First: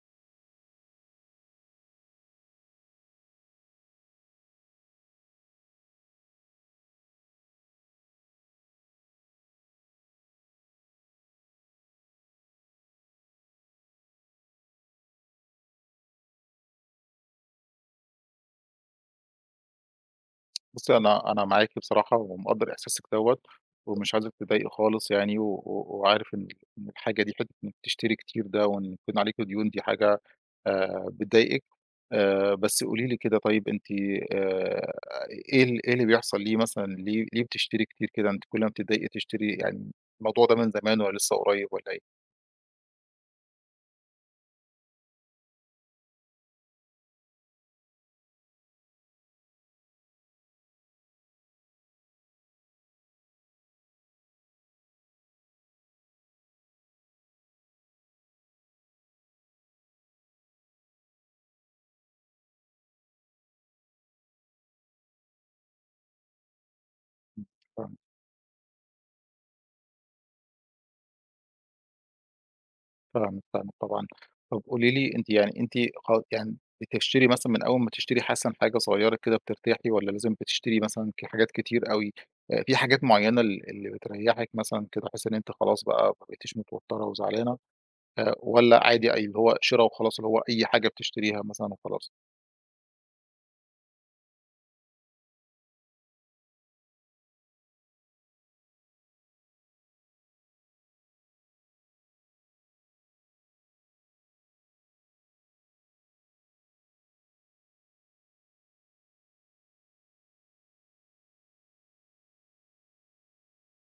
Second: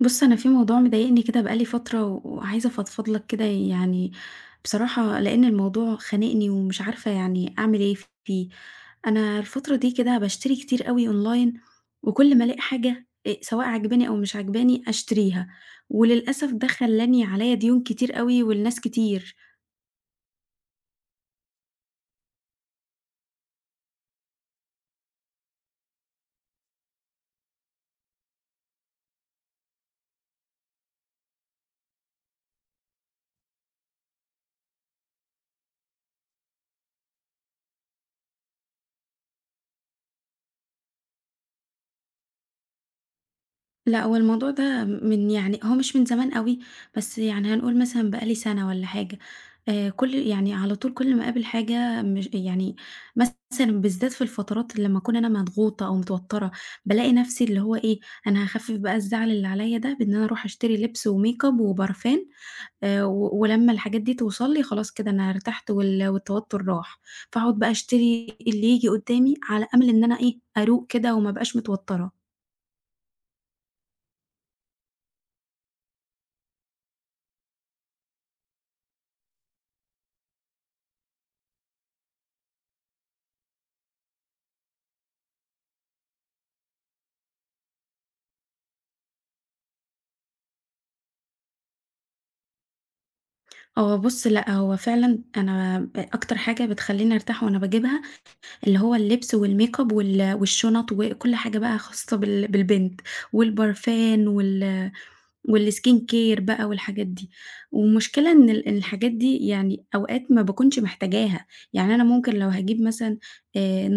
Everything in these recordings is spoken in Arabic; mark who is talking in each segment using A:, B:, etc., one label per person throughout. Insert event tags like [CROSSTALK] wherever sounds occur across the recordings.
A: بُص أنا في موضوع مضايقني كده بقى لي فترة، و وعايزه أفضفض لَك كده يعني، بصراحة لأن الموضوع خانقني ومش عارفة يعني أعمل إيه فيه، أنا الفترة دي كده باشتري كتير أوي online، وكل ما ألاقي حاجة آآ، سواء عاجباني أو مش عاجباني أشتريها، وللأسف ده خلّاني عليّا ديون كتير أوي ولناس كتير.
B: بُصّي أنا أنا معاكِ بصراحة ومقدّر إحساسِك دوّة، ومش عايزِك تتضايقي خالص يعني، و و وعارف إن إن الحاجة دي حتّة إن بتشتري كتير ده وإن يكون عليكِ ديون دي حاجة آآ، بتضايقِك آآ، بس قولي لي كده طيب أنتِ آآ، إيه ال إيه اللي بيحصل ليه مثلًا، ليه ليه بتشتري كتير كده؟ أنتِ كل ما بتتضايقي تشتري يعني، الموضوع ده من زمان والّا لسّه قريّب والّا إيه؟
A: لأ، هو الموضوع ده من يعني هو مش من زمان أوي، بس يعني هنقول مثلًا بقى لي سنة والّا حاجة آآ، كُل يعني على طول كل ما أقابل حاجة مش يعني مثلًا بالذات في الفترات اللي لمّا أكون أنا مضغوطة أو متوترة، بالاقي نفسي اللي هو إيه أنا هاخفف بقى الزعل اللي عليّا ده بإن أنا أروح أشتري لبس وmakeup وبارفان آآ، و ولمّا الحاجات دي توصل لي خلاص كده أنا ارتحت وال والتوتر راح،
B: إمم،
A: فاقعد بقى
B: فاهمِك.
A: أشتري اللي ييجي قدامي على أمل إن أنا إيه، أروق كده وما أبقاش متوترة.
B: طبعًا [UNINTELLIGIBLE] طبعًا. طَب قُولي لي أنتِ يعني أنتِ خ يعني بتشتري مثلًا من أول ما تشتري مثلًا حاجة صغيرة كده بترتاحي والَّا لازم بتشتري مثلًا ك حاجات كتير أوي؟ آآ في حاجات معيّنة ال اللي بتريّحِك مثلًا، كده تحسي إن أنتِ خلاص بقى ما بقيتيش متوترة وزعلانة؟ آآ، والَّا عادي أي اللي هو شرا وخلاص اللي هو أي حاجة بتشتريها مثلًا وخلاص؟
A: هو بُصّ لأ، هو فعلًا أنا آآ أكتر حاجة بتخليني أرتاح وأنا باجيبها اللي هو اللبس والmakeup وال والشُنَط وكُلّ حاجة بقى خاصة بال بالبنت، والبرفان وال والskincare بقى والحاجات دي. والمشكلة إن ال الحاجات دي يعني أوقات ما باكونش محتاجاها، يعني أنا ممكن لو هاجيب مثلًا آآ،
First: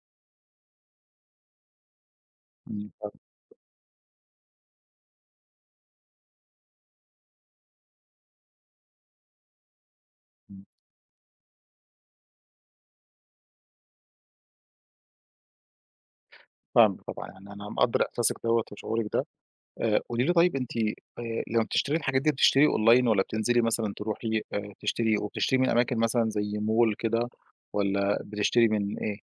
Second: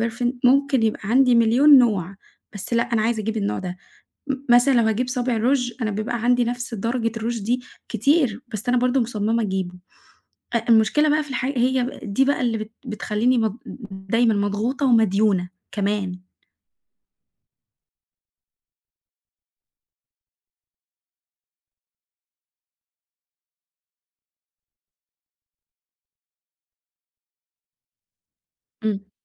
A: نوع perfume ممكن يبقى عندي مليون نوع، بس لأ
B: إمم،
A: أنا
B: فاهمِك.
A: عايزة أجيب النوع ده. م مثلًا لو هاجيب صابع روچ، أنا بيبقى عندي نفس درجة الروچ دي كتير، بس أنا برضه مُصمِّمة أجيبه، أ
B: إمم.
A: المشكلة بقى في الحاج هي دي بقى اللي بت بتخليني مـض دايمًا مضغوطة ومديونة كمان.
B: فاهمِك طبعًا، يعني أنا مقدّر إحساسِك دوَّة وشعورِك ده، آآ، قُولي لي طيب أنتِ آآ، لمّا بتشتري الحاجات دي بتشتري Online والَّا بتنزلي مثلًا تروحي آآ تشتري، وبتشتري من أماكن مثلًا زي Mall كده، والَّا بتشتري مِن
A: إمم.
B: إيه؟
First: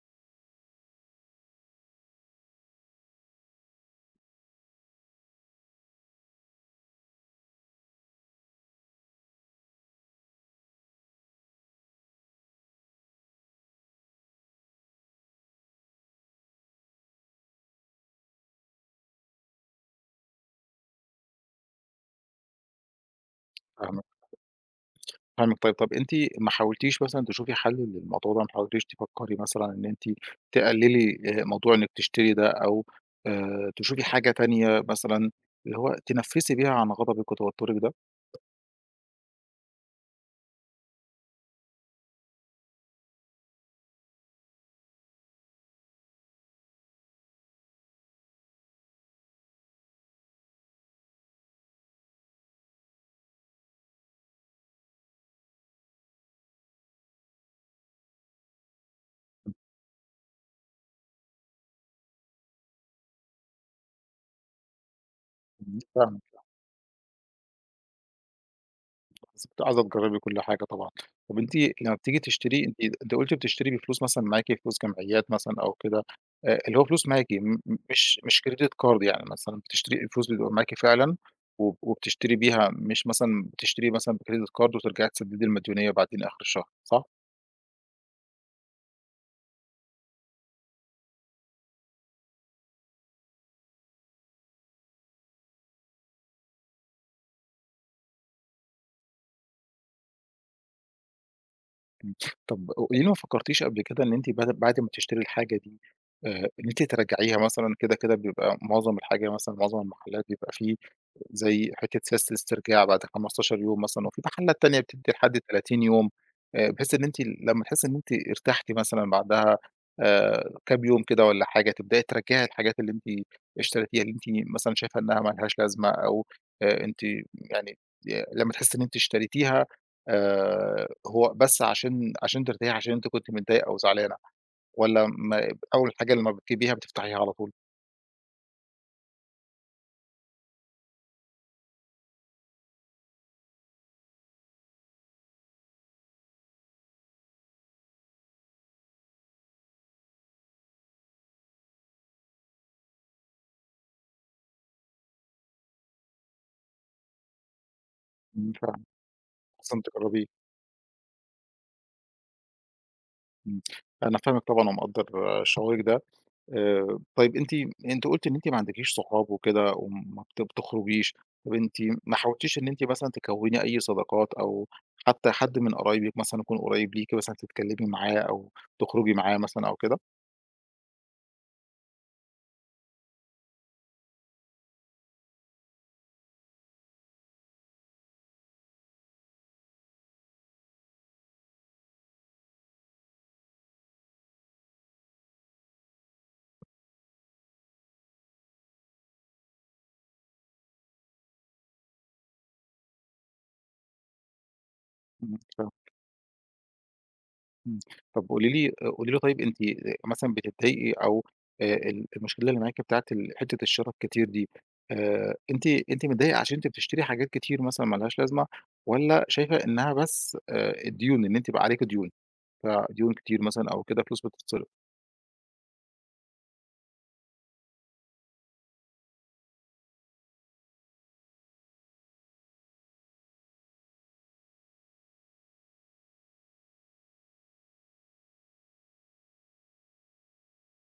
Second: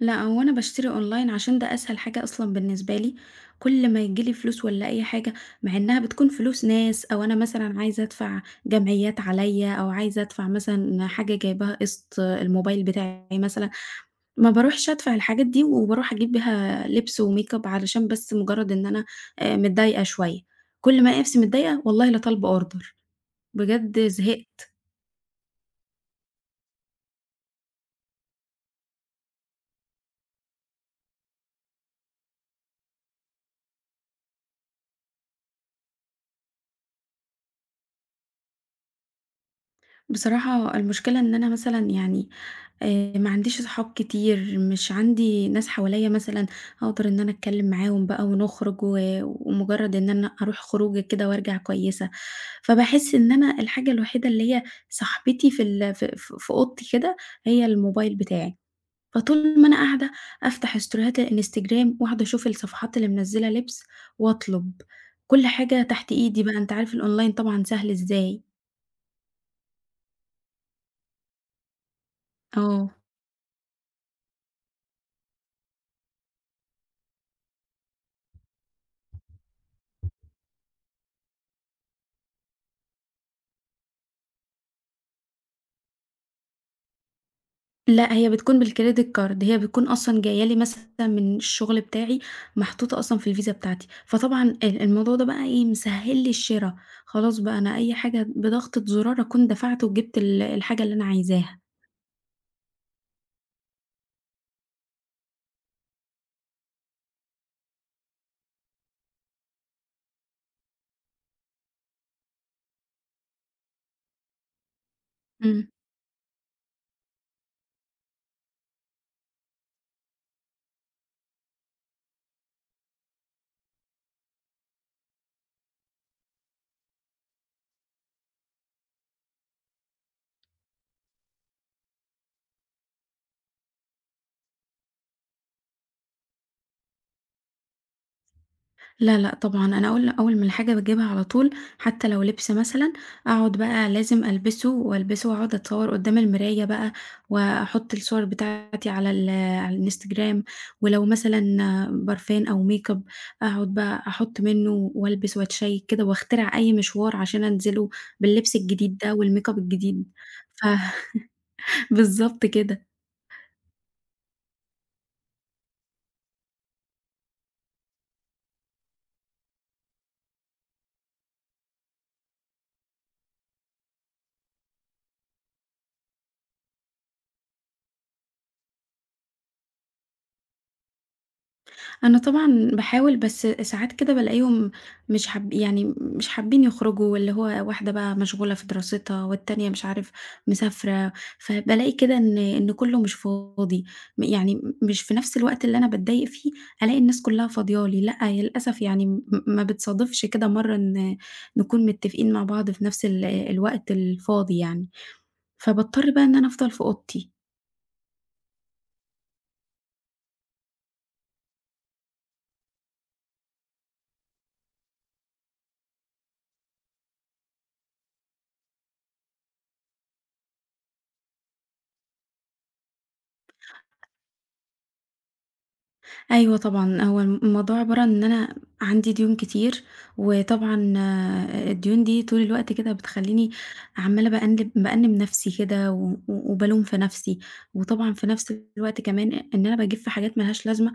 A: لأ، هو أنا باشتري online عشان ده أسهل حاجة أصلًا بالنسبة لي كُل ما ييجيلي فلوس والّا أي حاجة، مع إنها بتكون فلوس ناس أو أنا مثلًا عايزة أدفع جمعيات عليا أو عايزة أدفع مثلًا حاجة جايباها قسط آآ، الموبايل بتاعي مثلًا، ما باروحش أدفع الحاجات دي، وباروح أجيب بيها لبس وmakeup علشان بس مجرد إن أنا آآ متضايقة شوية كُل ما ألاقي نفسي متضايقة والله لطالبة order
B: فاهمِك.
A: بجد زهقت.
B: فاهمِك طيب، طَب أنتِ ما حاولتيش مثلًا تشوفي حَل للموضوع ده؟ ما حاولتيش تفكّري مثلًا إن أنتِ تقللي آآ، موضوع إنِّك تشتري ده، أو آآ، تشوفي حاجة تانية مثلًا، اللي هو تنفسي بيها عن غضبِك وتوترِك ده؟
A: بصراحة المشكلة إن أنا مثلًا يعني آآ، معنديش صحاب كتير، مش عندي ناس حواليا مثلًا أقدر إن أنا أتكلم معاهم بقى ونخرج و ومجرد إن أنا أروح خروجة كده وأرجع كويسة، فباحس إن أنا الحاجة الوحيدة اللي هي صاحبتي في ال في في في أوضتي كده هي الموبايل بتاعي،
B: امم.
A: فطول ما أنا قاعدة أفتح ستوريهات الإنستجرام وأقعد أشوف الصفحات اللي منزلة لبس، وأطلب كُل
B: إمم،
A: حاجة تحت
B: فاهمِك، فاهمِك.
A: إيدي بقى، أنت عارف الonline طبعًا سهل إزاي.
B: بس أنتِ عايزة تجربي كُل حاجة طبعًا، طّب أنتِ لمّا بتيجي تشتري أنتِ
A: آه.
B: أنتِ قُلتِ بتشتري بفلوس مثلًا معاكِ، فلوس جمعيات مثلًا أو كده، آآ اللي هو فلوس معاكِ م م مش مش Credit Card يعني مثلًا، بتشتري الفلوس بتبقى معاكِ فعلًا، و وبتشتري بيها مش مثلًا بتشتري مثلًا بCredit Card وترجعي تسددي المديونية بعدين آخر الشهر، صح؟
A: لأ، هي بتكون بالcredit card، هي بتكون أصلًا جايّة لي مثلًا من الشغل بتاعي، محطوطة أصلًا في الVisa بتاعتي، فطبعًا آآ الموضوع ده بقى إيه مسهّل لي الشرا، خلاص بقى أنا أي حاجة بضغطة زرار أكون دفعت وجبت ال الحاجة اللي أنا عايزاها.
B: إمم [SNIFFS] طَب وليه ما فكرتيش قبل كده إن أنتِ بد بعد ما تشتري الحاجة دي آآ إن أنتِ ترجعيها مثلًا، كده كده بيبقى معظم الحاجة مثلًا، معظم المحلات بيبقى في زي حتّة سياسة الاسترجاع بعد 15 يوم مثلًا، وفي محلات تانية بتدّي لحد
A: إمم.
B: 30 يوم آآ بحيث إن أنتِ لما تحسّي إن أنتِ ارتحتِ مثلًا بعدها آآ كام يوم كده والّا حاجة، تبدئي ترجعي الحاجات اللي أنتِ اشتريتيها، اللي أنتِ مثلًا شايفة إنها ما لهاش لازمة، أو آآ أنتِ يعني ي لمّا تحسّي إن أنتِ اشتريتيها آآ هو بس علشان علشان ترتاحي، علشان أنتِ كنتِ متضايقة أو زعلانة، والّا ما أول حاجة لمّا بتجيبيها بتفتحيها على طول؟
A: لأ، لأ، طبعًا أنا أول أول ما الحاجة باجيبها على طول، حتى لو لبس مثلًا، أقعد بقى لازم ألبسه، وألبسه وأقعد أتصور قدام المراية بقى، وأحط الصور بتاعتي على ال على الإنستجرام. ولو مثلًا برفان أو makeup أقعد بقى أحط منه وألبس وأتشيك كده، وأخترع أي مشوار عشان أنزله
B: امم،
A: باللبس
B: فاهمِك.
A: الجديد ده والmakeup
B: [UNINTELLIGIBLE]
A: الجديد.
B: تجربيه.
A: ف [LAUGHS] بالضبط كده.
B: امم، أنا فاهمِك طبعًا ومقدر شعورك ده. آآ، طيب أنتِ أنتِ قُلتِ إن أنتِ ما عندكيش صحاب وكده وما بت بتخرجيش، طب أنتِ ما حاولتيش إن أنتِ مثلًا تكوّني أي صداقات أو حتى حد من قرايبك مثلًا يكون قريب ليكِ مثلًا تتكلمي معاه أو تخرجي معاه مثلًا أو كده؟
A: أنا طبعًا باحاول، بس ساعات كده بالاقيهم مش حاب يعني مش حابين يخرجوا، اللي هو واحدة بقى مشغولة في دراستها، والتانية مش عارف مسافرة، فبالاقي كده إن إن كله مش فاضي. م يعني مش في نفس الوقت اللي أنا باتضايق فيه، ألاقي الناس كلها فاضية لي. لأ، للأسف يعني م ما بتصادفش كده مرّة إن نكون متفقين مع بعض في نفس ال الوقت الفاضي يعني.
B: امم، فاهمِك.
A: فباضطر بقى إن أنا أفضل في أوضتي.
B: امم، طَب قولي لي قولي لي طيب أنتِ مثلًا بتضايقي أو آآ، ال المشكلة اللي معاكِ بتاعة ال حتة الشرا الكتير دي آآ، أنتِ أنتِ متضايقة عشان أنتِ بتشتري حاجات كتير مثلًا ما لهاش لازمة، والَّا شايفة إنها بس آآ، الديون، إن أنتِ بقى عليكِ ديون؟ فديون كتير مثلًا أو كده فلوس بتتصرف.
A: أيوه طبعًا، هو الموضوع عبارة عن إن أنا عندي ديون كتير، وطبعًا آآ، الديون دي طول الوقت كده بتخليني عمّالة بأنِّب بأنِّب نفسي كده و و وبالوم في نفسي، وطبعًا في نفس الوقت كمان، إن أنا باجيب في حاجات ما لهاش لازمة،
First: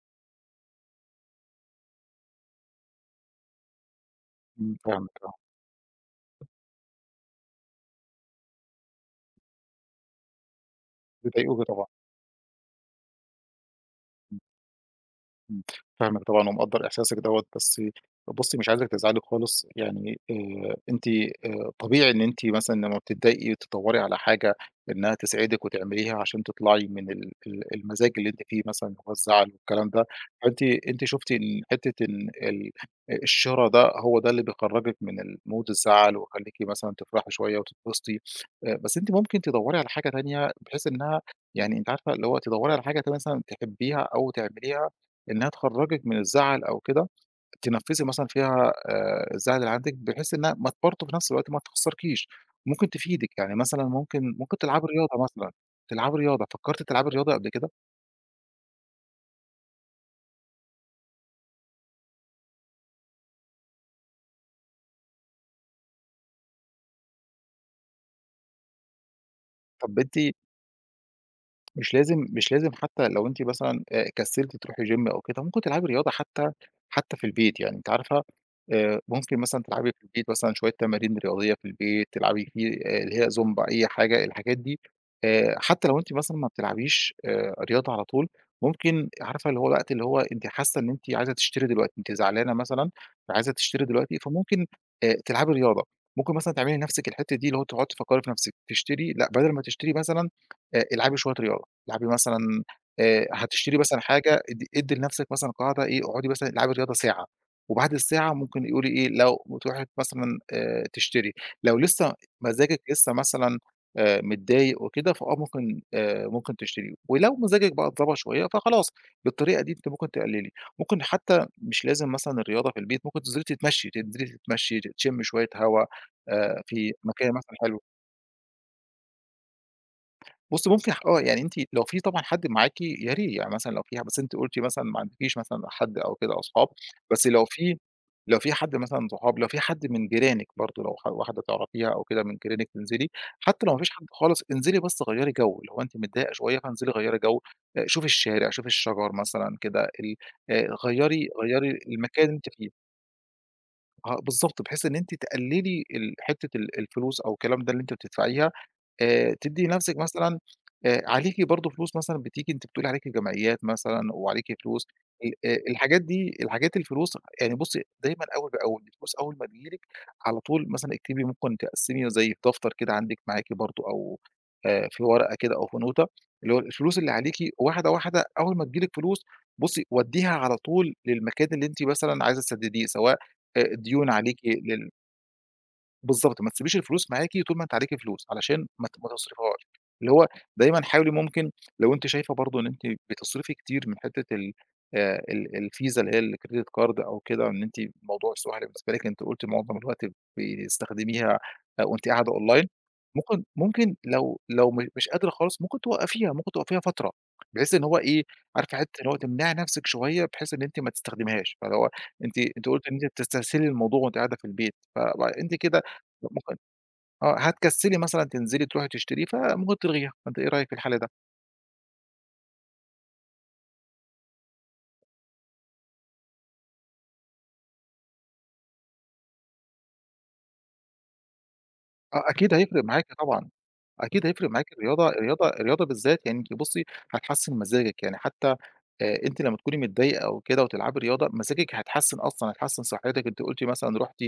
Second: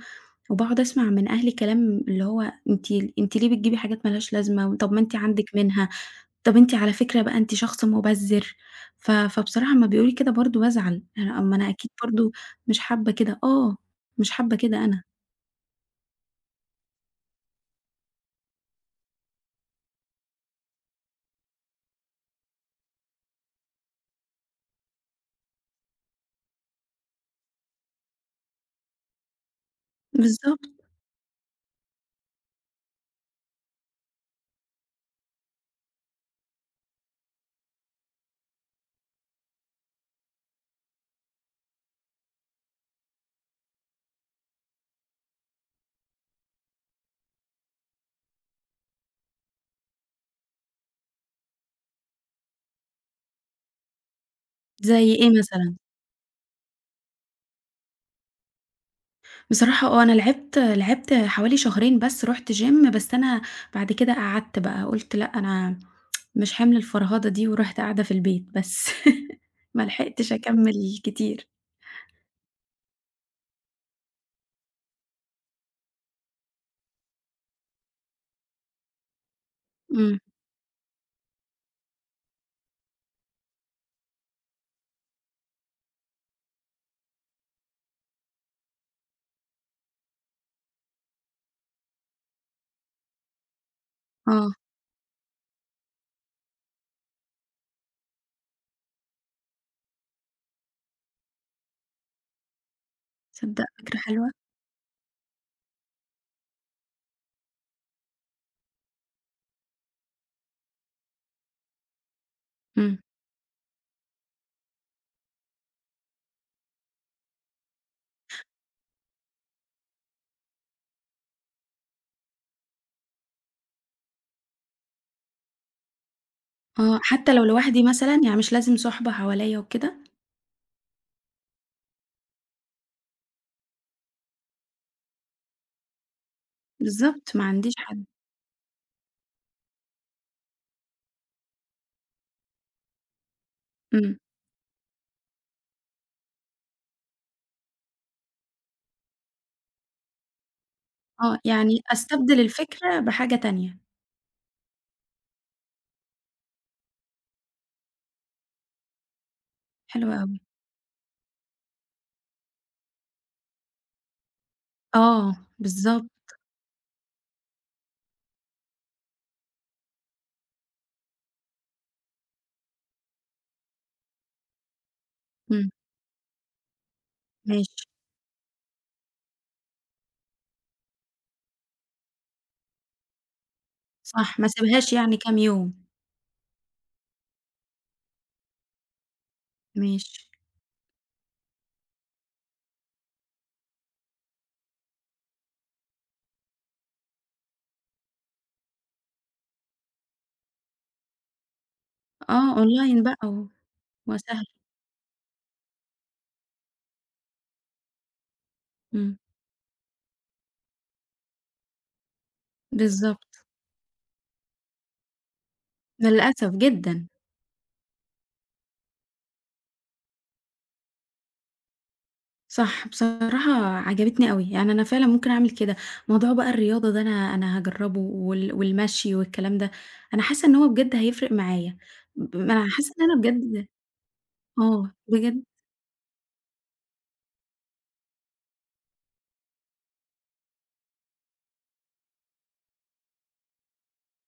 A: وباقعد أسمع من أهلي كلام اللي هو أنتِ أنتِ ليه بتجيبي حاجات ما لهاش
B: امم،
A: لازمة؟ طَب ما
B: فاهمِك،
A: أنتِ
B: آه.
A: عندِك منها، طَب أنتِ على فكرة بقى أنتِ شخص مبذِّر، ف فبصراحة أمّا بيقولوا لي كده برضه بازعل، آآ ما
B: بيضايقوكِ
A: أنا
B: طبعًا.
A: أكيد برضه مش حابة كده آه، مش حابة كده أنا.
B: فاهمِك طبعًا ومقدّر إحساسِك دوَّة، بس بُصّي، مش عايزِك تزعلي خالص يعني، آآ، أنتِ، آآ، طبيعي إن أنتِ مثلًا لمّا بتضايقي تدوّري على حاجة إنها تسعدِك وتعمليها عشان تطلعي من ال ال المزاج اللي أنتِ فيه مثلًا، اللي هو الزعل والكلام ده، فأنتِ
A: بالضبط.
B: أنتِ شُفتِ ال حتة ال ال الشرا ده، هو ده اللي بيخرجِّك من الmood الزعل ويخليكِ مثلًا تفرحي شوية وتتبسطي، آآ، بس أنتِ ممكن تدوّري على حاجة تانية بحيث إنها يعني أنتِ عارفة اللي هو تدوّري على حاجة ت مثلًا تحبيها أو تعمليها، إنها تخرجِّك من الزعل أو كده، تنفِّسي مثلًا فيها، آآ، الزعل اللي عندِك بحيث إنها ما ت برضه في نفس الوقت ما تخسّركيش، ممكن تفيدِك، يعني مثلًا ممكن ممكن تلعبي
A: زي
B: رياضة
A: إيه
B: مثلًا،
A: مثلًا؟
B: تلعبي رياضة، فكّرتِ تلعبي رياضة قبل كده؟
A: بصراحة آه، أنا لعبت لعبت حوالي شهرين بس رُحت gym بس أنا بَعد كده قعَدت بقى قُلت: "لأ، أنا [TSK] مش حِمل الفرهدة دي." ورُحت قاعدة في البيت بس. [LAUGHS] ما
B: طَب أنتِ
A: لحقتش أكمِّل كتير.
B: مش لازم مش لازم حتى لو أنتِ مثلًا، آآ، كسّلتِ تروحي gym أو كده، ممكن تلعبي رياضة حتى حتى في البيت يعني، أنتِ عارفة آآ، ممكن مثلًا تلعبي في
A: إمم.
B: البيت مثلًا شوية تمارين رياضية في البيت، تلعبي فيه، آآ، اللي هي زومبا، أي حاجة، الحاجات دي آآ، حتى لو أنتِ مثلًا ما بتلعبيش، آآ، رياضة على طول، ممكن عارفة اللي هو وقت اللي هو أنتِ حاسّة إن أنتِ عايزة تشتري دلوقتي، أنتِ زعلانة مثلًا فعايزة تشتري دلوقتي،
A: آه.
B: فممكن، آآ، تلعبي رياضة، ممكن مثلًا تعملي لنفسِك الحِتّة دي اللي هو تقعُدي تفكّري في نفسِك تشتري لأ، بدَل ما تشتري مثلًا، آآ، العبي شوية رياضة، العبي مثلًا، آآ،
A: تصدّق
B: هتشتري
A: فكرة
B: مثلًا
A: حلوة.
B: حاجة، ادّي ادّي لنَفسِك مثلًا قاعدة إيه، اقعُدي مثلًا العبي رياضة ساعة وبَعد الساعة ممكن إيه قولي إيه، لو بتروحي مثلًا، آآ، تشتري لو لسّه مزاجِك
A: إمم.
B: لسّه مثلًا، آآ، متضايق وكده، فآه ممكن، آآ، ممكن تشتري ولو مزاجِك بقى اتضبط شوية فخلاص، بالطريقة دي أنتِ ممكن تقلّلي، ممكن حتّى مش لازم مثلًا الرياضة في البيت، ممكن تنزِلي تتمشّي، تنزِلي تتمشّي، ت تشمّي شوية هوا، آآ، في
A: آه،
B: مكان
A: حتّى لو
B: مثلًا حلو.
A: لوحدي مثلًا، يعني مش لازم صُحبة حواليّا وكده؟
B: بُصّي، ممكن آه، يعني أنتِ لو فيه طبعًا حد معاكِ يا ري يعني مثلًا لو فيه بس أنتِ قُلتِ مثلًا ما عندكيش مثلًا حد أو كده أصحاب بس
A: بالضبط، ما
B: لو
A: عنديش
B: فيه
A: حد.
B: لو فيه حد مثلًا أصحاب، لو فيه حد من جيرانِك برضه لو ح واحدة تعرَفيها أو كده من جيرانِك تنزِلي، حتى لو ما فيش حد
A: إمم.
B: خالص، انزِلي بس غيّري جَو، اللي هو أنتِ متضايقة شوية فانزِلي غيّري جَو آآ، شوفي الشارع، شوفي الشجر مثلًا كده، ال آآ، غيّري
A: آه،
B: غيّري
A: يعني
B: المكان اللي
A: أستبدِل
B: أنتِ فيه.
A: الفكرة بحاجة تانية.
B: آه بالضبط، بحيث إن أنتِ تقلّلي ال حِتّة ال الفلوس أو الكلام ده اللي أنتِ بتدفَعيها آآ، تدّي نفسِك
A: حلو
B: مثلًا،
A: أوي.
B: آآ، عليكِ برضه فلوس مثلًا بتيجي أنتِ بتقولي عليكِ جمعيّات مثلًا وعليكِ فلوس ال
A: آه،
B: آآ الحاجات
A: بالضبط.
B: دي، الحاجات الفلوس، يعني بُصّي دايمًا أول بأول، الفلوس أول ما تيجي لِك على طول مثلًا اكتبي ممكن تقسّمي زي دفتر كده عندِك معاكِ برضه أو آآ في ورقة كده أو
A: إمم.
B: في نوته، اللي هو ال الفلوس اللي عليكِ
A: ماشي.
B: واحدة، واحدة أول ما تيجي لِك فلوس، بُصّي ودّيها على طول للمكان اللي أنتِ مثلًا عايزة تسدّديه، سواء، آآ، ديون عليكِ
A: صح، ما
B: لل
A: أسيبهاش يعني كام يوم.
B: بالضبط، ما تسيبيش الفلوس معاكِ طول ما أنتِ عليكِ فلوس، علشان ما ت ما تصرِفيهاش، اللي
A: ماشي.
B: هو دايمًا حاولي ممكن لو أنتِ شايفة برضه إن أنتِ بتصرِفي كتير من حِتّة ال آآ، ال ال الVisa اللي هي الcredit card أو كده، إن أنتِ الموضوع سهْل بالنسبة لِك، أنتِ قُلتِ مُعظَم الوقت ب بيستخدميها، آآ، وأنتِ قاعدة
A: آه،
B: online
A: online بقى
B: ممكن
A: و
B: ممكن
A: هو
B: لو
A: سهْل.
B: لو م مش قادرة خالص، ممكن توقّفيها، ممكن توقّفيها فترة بحيث إن هو إيه، عارفة حِتّة اللي هو
A: إمم.
B: تمنَعي نَفسِك شوية بحيث إن أنتِ ما تستخدميهاش، فاللي هو أنتِ أنتِ قُلتِ إن أنتِ
A: بالضبط.
B: بتستهسلي الموضوع وأنتِ قاعدة في البيت، ف فأنتِ كده
A: للأسف
B: ممكن
A: جدًا.
B: آه، هتكسّلي مثلًا تنزِلي ترُوحي تشتري، فممكن تلغيها فأنتِ إيه رأيك في الحَل ده؟
A: صح، بصراحة عجبِتني أوي، يعني أنا فعلًا ممكن أعمل كده، موضوع بقى الرياضة ده أنا أنا هاجرّبه وال والمشْي والكلام ده، أنا حاسّة إن هو بجد هيفرِق معايا
B: آه
A: ب
B: أكيد
A: أنا
B: هيفرِق
A: حاسّة إن
B: معاكِ
A: أنا
B: طبعًا،
A: بجد
B: أكيد هيفرِق معاكِ
A: آه،
B: الرياضة
A: بجد.
B: الرياضة الرياضة بالذات يعني أنتِ بُصّي، هتحسِّن مزاجِك، يعني حتى، آآ، أنتِ لمّا تكوني متضايقة أو كده وتلعبي رياضة مزاجِك هيتحسّن أصلًا، هيتحسّن صحّتِك، أنتِ قُلتِ مثلًا رُحتِ،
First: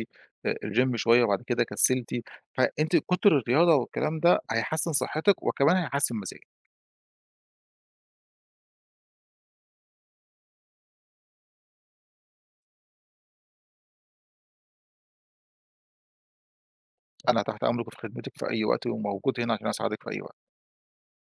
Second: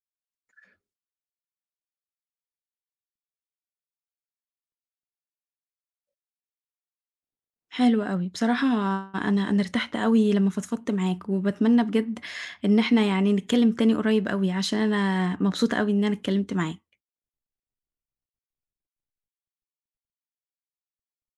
B: آآ، الgym شوية وبَعد كده كسّلتِ فأنتِ كُتر الرياضة والكلام ده هيحسِّن صحّتِك وكمان هيحسّن مزاجِك.
A: حلو أوي، بصراحة أنا أنا ارتحت أوي لما فضفضت معاك، وباتمنى بجد إن إحنا يعني نتكلّم تاني قريّب أوي، علشان أنا مبسوطة أوي إن أنا اتكلّمت معاك.
B: أنا تحت أمرِك وفي خدمتِك في أي وقت وموجود هنا علشان أساعدِك في أي وقت.